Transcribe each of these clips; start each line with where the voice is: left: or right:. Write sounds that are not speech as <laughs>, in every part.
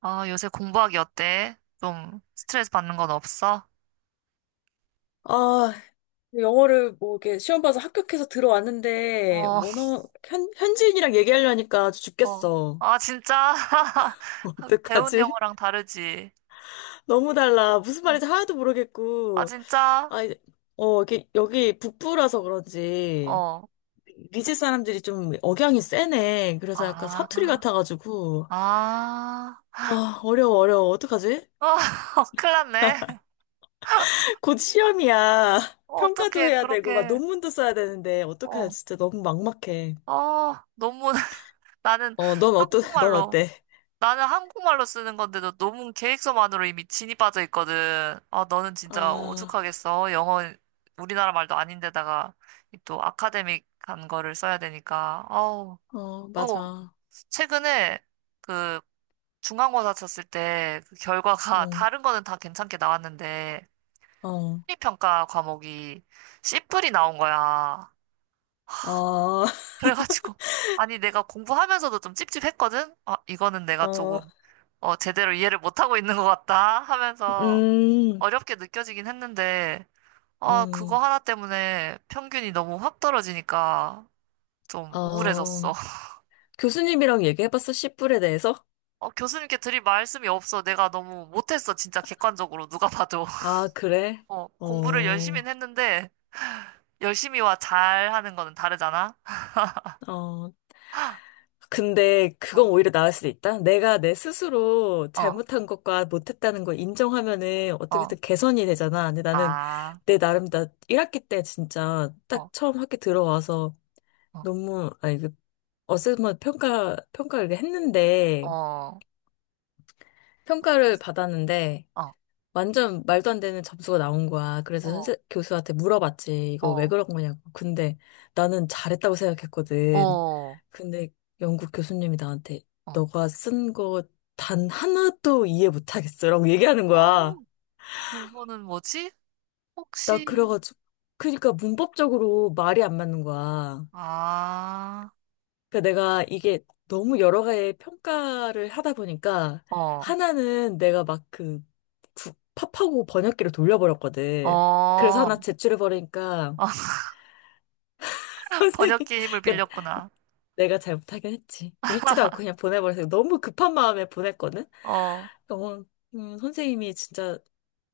right: 아, 요새 공부하기 어때? 좀 스트레스 받는 건 없어?
left: 아, 영어를 뭐 이렇게 시험 봐서 합격해서 들어왔는데,
right: 어,
left: 현지인이랑 얘기하려니까 아주
right: 어.
left: 죽겠어.
right: 아, 진짜? <laughs>
left: <laughs>
right: 배운
left: 어떡하지?
right: 영어랑 다르지?
left: 너무 달라. 무슨
right: 어.
left: 말인지 하나도
right: 아,
left: 모르겠고.
right: 진짜?
left: 아, 이제- 이게 여기 북부라서 그런지,
right: 어.
left: 리즈 사람들이 좀 억양이 세네. 그래서 약간
right: 아,
left: 사투리 같아가지고,
right: 아.
left: 어려워, 어려워. 어떡하지?
right: 어, <laughs> 큰일 났네.
left: <laughs> 곧 시험이야.
right: 어,
left: 평가도
right: 어떻게
left: 해야 되고, 막 논문도 써야 되는데, 어떡하지?
right: 어,
left: 진짜 너무 막막해.
right: 어, 너무 <laughs> 나는
left: <laughs> 넌
right: 한국말로
left: 어때?
right: 나는 한국말로 쓰는 건데도 너무 계획서만으로 이미 진이 빠져 있거든. 아, 너는 진짜
left: 아.
right: 오죽하겠어. 영어, 우리나라 말도 아닌데다가 이또 아카데믹한 거를 써야 되니까. 아우, 또
left: 맞아.
right: 최근에 그 중간고사 쳤을 때 그 결과가 <laughs>
left: 어,
right: 다른 거는 다 괜찮게 나왔는데
left: 어,
right: 심리평가 과목이 C뿔이 나온 거야.
left: 어, <laughs>
right: 그래가지고, <laughs> 아니, 내가 공부하면서도 좀 찝찝했거든? 아, 이거는 내가
left: 어,
right: 어, 제대로 이해를 못하고 있는 것 같다 하면서
left: 음,
right: 어렵게 느껴지긴 했는데, 아, 그거
left: 음,
right: 하나 때문에 평균이 너무 확 떨어지니까 좀
left: 어.
right: 우울해졌어. <laughs>
left: 교수님이랑 얘기해봤어, 씨뿔에 대해서?
right: 어, 교수님께 드릴 말씀이 없어. 내가 너무 못했어. 진짜 객관적으로 누가 봐도.
left: 아, 그래?
right: <laughs> 어, 공부를
left: 어,
right: 열심히 했는데, 열심히와 잘하는 거는 다르잖아?
left: 어. 근데 그건
right: 어,
left: 오히려 나을 수도 있다. 내가 내 스스로
right: 어,
left: 잘못한 것과 못했다는 걸 인정하면은
right: 어,
left: 어떻게든 개선이 되잖아. 근데 나는
right: 아,
left: 내 나름 나 1학기 때 진짜
right: 어,
left: 딱 처음 학기 들어와서
right: 어,
left: 너무, 아니, 그 어세스먼트 평가를 했는데,
right: 어,
left: 평가를 받았는데
right: 어,
left: 완전 말도 안 되는 점수가 나온 거야. 그래서
right: 어.
left: 선생 교수한테 물어봤지. 이거 왜
right: 어,
left: 그런 거냐고. 근데 나는 잘했다고 생각했거든.
right: 어,
left: 근데 영국 교수님이 나한테
right: 어.
left: 너가 쓴 거 단 하나도 이해 못하겠어라고 얘기하는
right: 어,
left: 거야.
right: 그거는 뭐지?
left: 나
right: 혹시,
left: 그래가지고 그러니까 문법적으로 말이
right: 어.
left: 안 맞는 거야.
right: 아,
left: 그러니까 내가 이게 너무 여러 가지 평가를 하다 보니까
right: 어,
left: 하나는 내가 막 그 팝하고 번역기를 돌려버렸거든. 그래서
right: 어,
left: 하나 제출해버리니까
right: <laughs>
left: <laughs> 선생님,
right: 번역기 힘을
left: 그러니까
right: 빌렸구나.
left: 내가 잘못하긴 했지. 읽지도 않고 그냥 보내버려서 너무 급한 마음에 보냈거든.
right: 어,
left: 어, 선생님이 진짜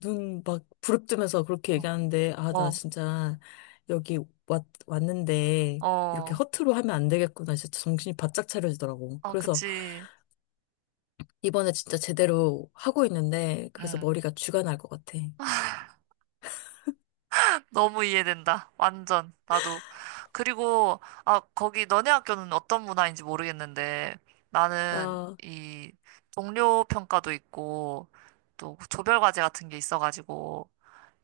left: 눈 막 부릅뜨면서 그렇게
right: 어,
left: 얘기하는데, 아, 나
right: 어,
left: 진짜 여기 왔는데, 이렇게
right: 어,
left: 허투루 하면 안 되겠구나. 진짜 정신이 바짝 차려지더라고.
right: 어
left: 그래서,
right: 그치.
left: 이번에 진짜 제대로 하고 있는데, 그래서
right: 음
left: 머리가 쥐가 날 것 같아.
right: 너무 이해된다. 완전, 나도. 그리고, 아, 거기 너네 학교는 어떤 문화인지 모르겠는데, 나는
left: 아,
right: 이 동료 평가도 있고, 또 조별 과제 같은 게 있어가지고,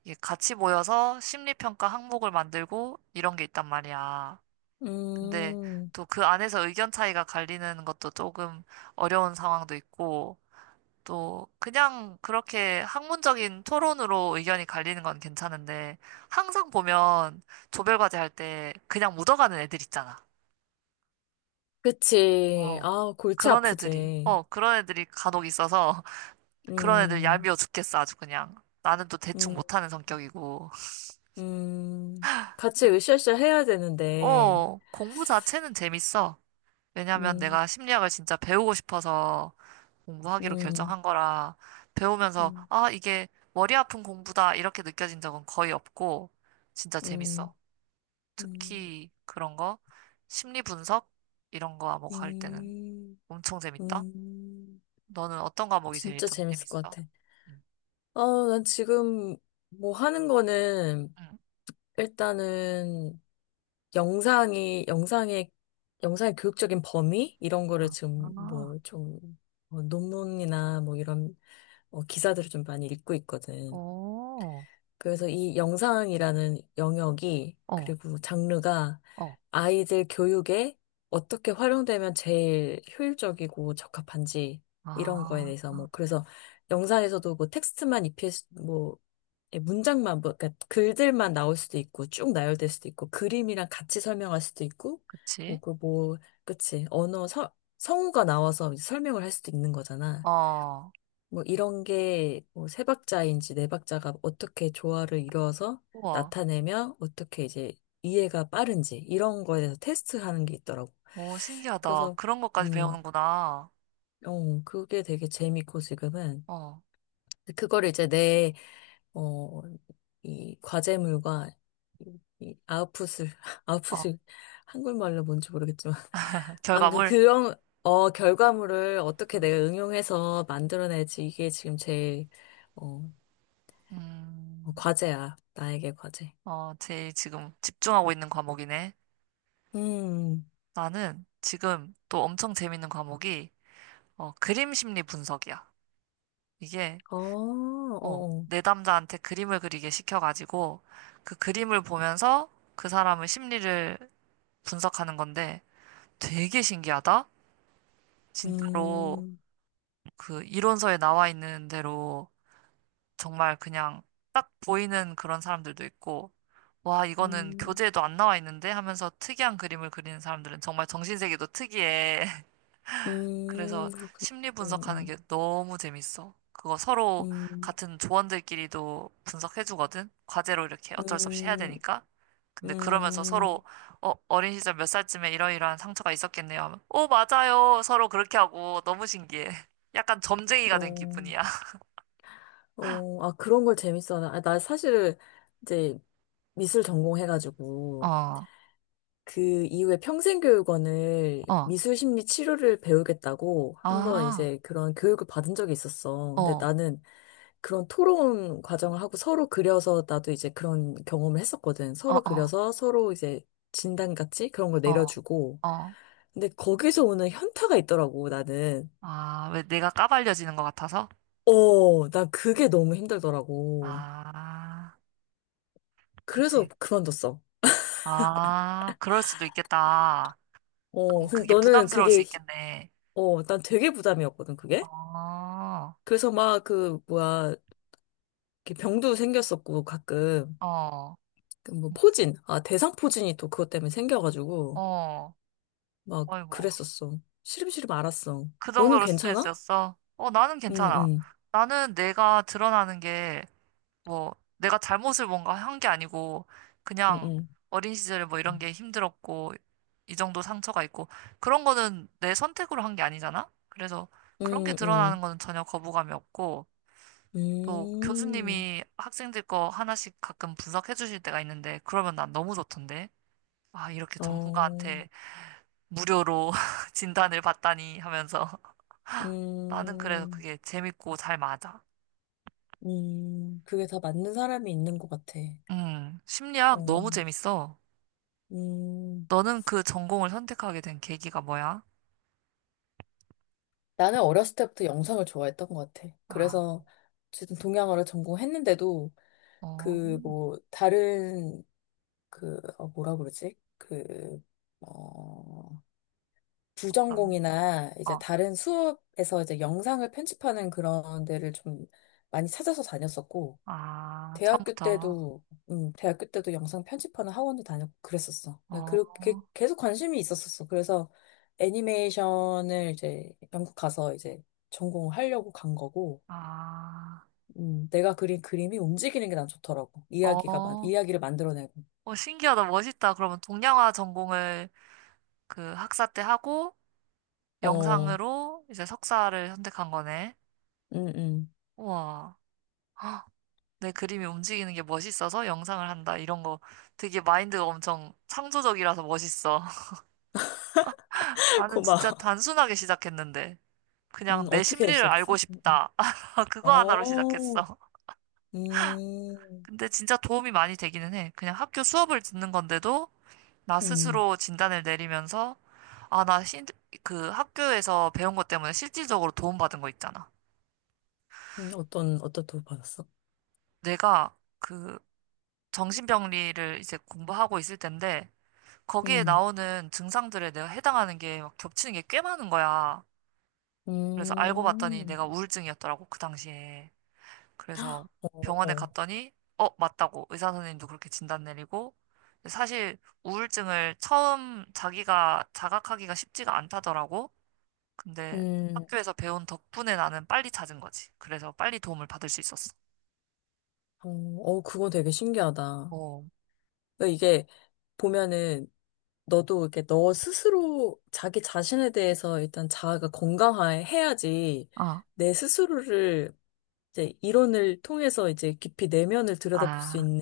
right: 이게 같이 모여서 심리평가 항목을 만들고 이런 게 있단 말이야. 근데
left: 음,
right: 또 그 안에서 의견 차이가 갈리는 것도 조금 어려운 상황도 있고, 또 그냥 그렇게 학문적인 토론으로 의견이 갈리는 건 괜찮은데, 항상 보면 조별과제 할 때 그냥 묻어가는 애들 있잖아.
left: 그치.
right: 어.
left: 아, 골치 아프지.
right: 그런 애들이 간혹 있어서, <laughs> 그런 애들
left: 음,
right: 얄미워 죽겠어, 아주 그냥. 나는 또 대충
left: 음,
right: 못하는 성격이고.
left: 음. 같이 으쌰으쌰 해야 되는데,
right: 어, 공부 자체는 재밌어. 왜냐면
left: 음,
right: 내가 심리학을 진짜 배우고 싶어서 공부하기로
left: 음,
right: 결정한 거라 배우면서
left: 음,
right: 아, 이게 머리 아픈 공부다 이렇게 느껴진 적은 거의 없고 진짜
left: 음,
right: 재밌어.
left: 음,
right: 특히 그런 거 심리 분석 이런 거 과목 할 때는
left: 음,
right: 엄청 재밌다.
left: 음.
right: 너는 어떤 과목이 제일
left: 진짜
right: 좀
left: 재밌을 것
right: 재밌어?
left: 같아.
right: 응.
left: 아, 난 지금 뭐 하는 거는
right: 응.
left: 일단은 영상이, 영상의, 영상의 교육적인 범위? 이런 거를
right: 아,
left: 지금
right: 아,
left: 뭐 좀, 논문이나 뭐 이런 기사들을 좀 많이 읽고 있거든.
right: 오,
left: 그래서 이 영상이라는 영역이,
right: 어,
left: 그리고 장르가
right: 어,
left: 아이들 교육에 어떻게 활용되면 제일 효율적이고 적합한지, 이런 거에
right: 아,
left: 대해서
right: 아,
left: 뭐, 그래서 영상에서도 뭐 뭐, 예, 문장만, 뭐, 그러니까 글들만 나올 수도 있고, 쭉 나열될 수도 있고, 그림이랑 같이 설명할 수도 있고,
right: 그치?
left: 뭐, 그, 뭐, 그치. 성우가 나와서 이제 설명을 할 수도 있는 거잖아.
right: 어.
left: 뭐, 이런 게, 뭐, 세 박자인지 네 박자가 어떻게 조화를 이루어서
right: 우와.
left: 나타내면 어떻게 이제 이해가 빠른지, 이런 거에 대해서 테스트 하는 게 있더라고.
right: 오, 신기하다.
left: 그래서,
right: 그런 것까지
left: 음,
right: 배우는구나.
left: 어, 그게 되게 재밌고, 지금은.
right: 어.
left: 그거를 이제 내 어, 이 과제물과 이 아웃풋을, <laughs>
right: 어,
left: 아웃풋이 한글말로 뭔지 모르겠지만. <laughs> 아무튼
right: 결과물?
left: 그런, 어, 결과물을 어떻게 내가 응용해서 만들어내지. 이게 지금 제일, 어,
right: 음,
left: 과제야. 나에게 과제.
right: 어, 제일 지금 집중하고 있는 과목이네.
left: 음,
right: 나는 지금 또 엄청 재밌는 과목이, 어, 그림 심리 분석이야. 이게,
left: 어, 어,
right: 어,
left: 어.
right: 내담자한테 그림을 그리게 시켜가지고, 그 그림을 보면서 그 사람의 심리를 분석하는 건데, 되게 신기하다? 진짜로
left: 음,
right: 그 이론서에 나와 있는 대로 정말 그냥 딱 보이는 그런 사람들도 있고, 와, 이거는
left: 음,
right: 교재에도 안 나와 있는데 하면서 특이한 그림을 그리는 사람들은 정말 정신세계도 특이해. <laughs> 그래서
left: 그렇군.
right: 심리 분석하는
left: 음,
right: 게 너무 재밌어. 그거 서로
left: 음,
right: 같은 조원들끼리도 분석해주거든. 과제로 이렇게 어쩔 수 없이 해야
left: 음,
right: 되니까.
left: 음,
right: 근데 그러면서
left: 음,
right: 서로 어, 어린 시절 몇 살쯤에 이러이러한 상처가 있었겠네요 하면, 오, 맞아요. 서로 그렇게 하고 너무 신기해. <laughs> 약간 점쟁이가 된
left: 어.
right: 기분이야. <laughs>
left: 그런 걸 재밌어하나? 아, 나 사실 이제 미술 전공해가지고
right: 어,
left: 그 이후에 평생교육원을
right: 어.
left: 미술심리 치료를 배우겠다고 한번
right: 아.
left: 이제 그런 교육을 받은 적이 있었어.
right: 어,
left: 근데
right: 어,
left: 나는 그런 토론 과정을 하고 서로 그려서 나도 이제 그런 경험을 했었거든. 서로
right: 어,
left: 그려서 서로 이제 진단같이 그런 걸
right: 어,
left: 내려주고.
right: 어.
left: 근데 거기서 오는 현타가 있더라고, 나는.
right: 아, 왜 내가 까발려지는 것 같아서?
left: 어, 난 그게 너무 힘들더라고.
right: 아,
left: 그래서
right: 그치.
left: 그만뒀어.
right: 아, 그럴 수도 있겠다.
left: 어,
right: 좀
left: 근데
right: 그게
left: 너는
right: 부담스러울 수
left: 그게, 히-
right: 있겠네.
left: 어, 난 되게 부담이었거든, 그게.
right: 어,
left: 그래서 막 그, 뭐야, 이렇게 병도 생겼었고, 가끔.
right: 어,
left: 그 뭐, 포진. 아, 대상 포진이 또 그것 때문에 생겨가지고,
right: 어.
left: 막
right: 아이고,
left: 그랬었어. 시름시름 알았어.
right: 그
left: 너는
right: 정도로
left: 괜찮아?
right: 스트레스였어? 어, 나는
left: 응,
right: 괜찮아.
left: 응,
right: 나는 내가 드러나는 게 뭐 내가 잘못을 뭔가 한 게 아니고
left: 응,
right: 그냥
left: 응.
right: 어린 시절에 뭐 이런 게 힘들었고 이 정도 상처가 있고 그런 거는 내 선택으로 한 게 아니잖아. 그래서 그런 게
left: 응, 응.
right: 드러나는 거는 전혀 거부감이 없고 또
left: 음,
right: 교수님이 학생들 거 하나씩 가끔 분석해 주실 때가 있는데 그러면 난 너무 좋던데. 아, 이렇게
left: 어,
right: 전문가한테 무료로 <laughs> 진단을 받다니 하면서 <laughs> 나는 그래서
left: 음,
right: 그게 재밌고 잘 맞아.
left: 그게 다 맞는 사람이 있는 것 같아.
right: 심리학
left: 어,
right: 너무 재밌어.
left: 음.
right: 너는 그 전공을 선택하게 된 계기가 뭐야?
left: 나는 어렸을 때부터 영상을 좋아했던 것 같아.
right: 아,
left: 그래서 어쨌든 동양어를 전공했는데도
right: 어,
left: 그 뭐 다른 그 뭐라 그러지? 그 어,
right: 난,
left: 부전공이나 이제
right: 어,
left: 다른 수업에서 이제 영상을 편집하는 그런 데를 좀 많이 찾아서 다녔었고
right: 아,
left: 대학교
right: 처음부터,
left: 때도, 대학교 때도 영상 편집하는 학원도 다녔고 그랬었어. 네,
right: 어,
left: 그렇게 계속 관심이 있었었어. 그래서 애니메이션을 이제 영국 가서 이제 전공을 하려고 간 거고,
right: 아,
left: 내가 그린 그림이 움직이는 게 난 좋더라고.
right: 어,
left: 이야기를 만들어내고.
right: 어, 신기하다, 멋있다. 그러면 동양화 전공을 그 학사 때 하고
left: 어,
right: 영상으로 이제 석사를 선택한 거네.
left: 음.
right: 우와, 헉, 내 그림이 움직이는 게 멋있어서 영상을 한다. 이런 거 되게 마인드가 엄청 창조적이라서 멋있어. <laughs>
left: <laughs>
right: 나는 진짜
left: 고마워.
right: 단순하게 시작했는데, 그냥 내
left: 어떻게
right: 심리를 알고
left: 시작했어?
right: 싶다. 아, 그거 하나로
left: 어,
right: 시작했어. <laughs>
left: 음,
right: 근데 진짜 도움이 많이 되기는 해. 그냥 학교 수업을 듣는 건데도 나
left: 음,
right: 스스로 진단을 내리면서 아, 나 신, 그 학교에서 배운 것 때문에 실질적으로 도움받은 거 있잖아.
left: 어떤 도움 받았어?
right: 내가 그 정신병리를 이제 공부하고 있을 텐데 거기에
left: 음,
right: 나오는 증상들에 내가 해당하는 게 막 겹치는 게 꽤 많은 거야. 그래서 알고 봤더니
left: 음,
right: 내가 우울증이었더라고, 그 당시에. 그래서
left: 어,
right: 병원에
left: 어.
right: 갔더니, 어, 맞다고. 의사 선생님도 그렇게 진단 내리고. 사실 우울증을 처음 자기가 자각하기가 쉽지가 않다더라고. 근데
left: 음.
right: 학교에서 배운 덕분에 나는 빨리 찾은 거지. 그래서 빨리 도움을 받을 수 있었어.
left: 어, 어, 그건 되게 신기하다.
right: 어,
left: 그러니까 이게 보면은 너도 이렇게 너 스스로 자기 자신에 대해서 일단 자아가 건강해야지
right: 아,
left: 내 스스로를 이제 이론을 통해서 이제 깊이 내면을 들여다볼 수
right: 아,
left: 있는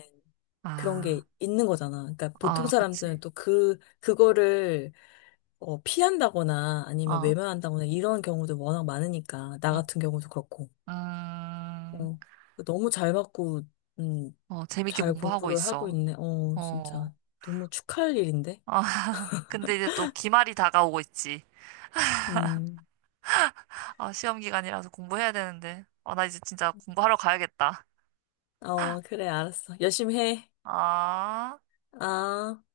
left: 그런 게
right: 아,
left: 있는 거잖아. 그러니까 보통
right: 아,
left: 사람들은
right: 그치.
left: 또 그, 그거를 피한다거나 아니면
right: 어,
left: 외면한다거나 이런 경우도 워낙 많으니까. 나
right: 음,
left: 같은 경우도 그렇고.
right: 음,
left: 어, 너무 잘 맞고, 음,
right: 어, 재밌게
left: 잘
right: 공부하고
left: 공부를 하고
right: 있어.
left: 있네. 어,
right: 어,
left: 진짜. 너무 축하할 일인데?
right: 아, <laughs> 근데 이제 또 기말이 다가오고 있지.
left: 음.
right: 아, 시험 기간이라서 공부해야 되는데. 아, 나 이제 진짜 공부하러 가야겠다.
left: 어, 그래, 알았어. 열심히 해.
right: 아.
left: 아.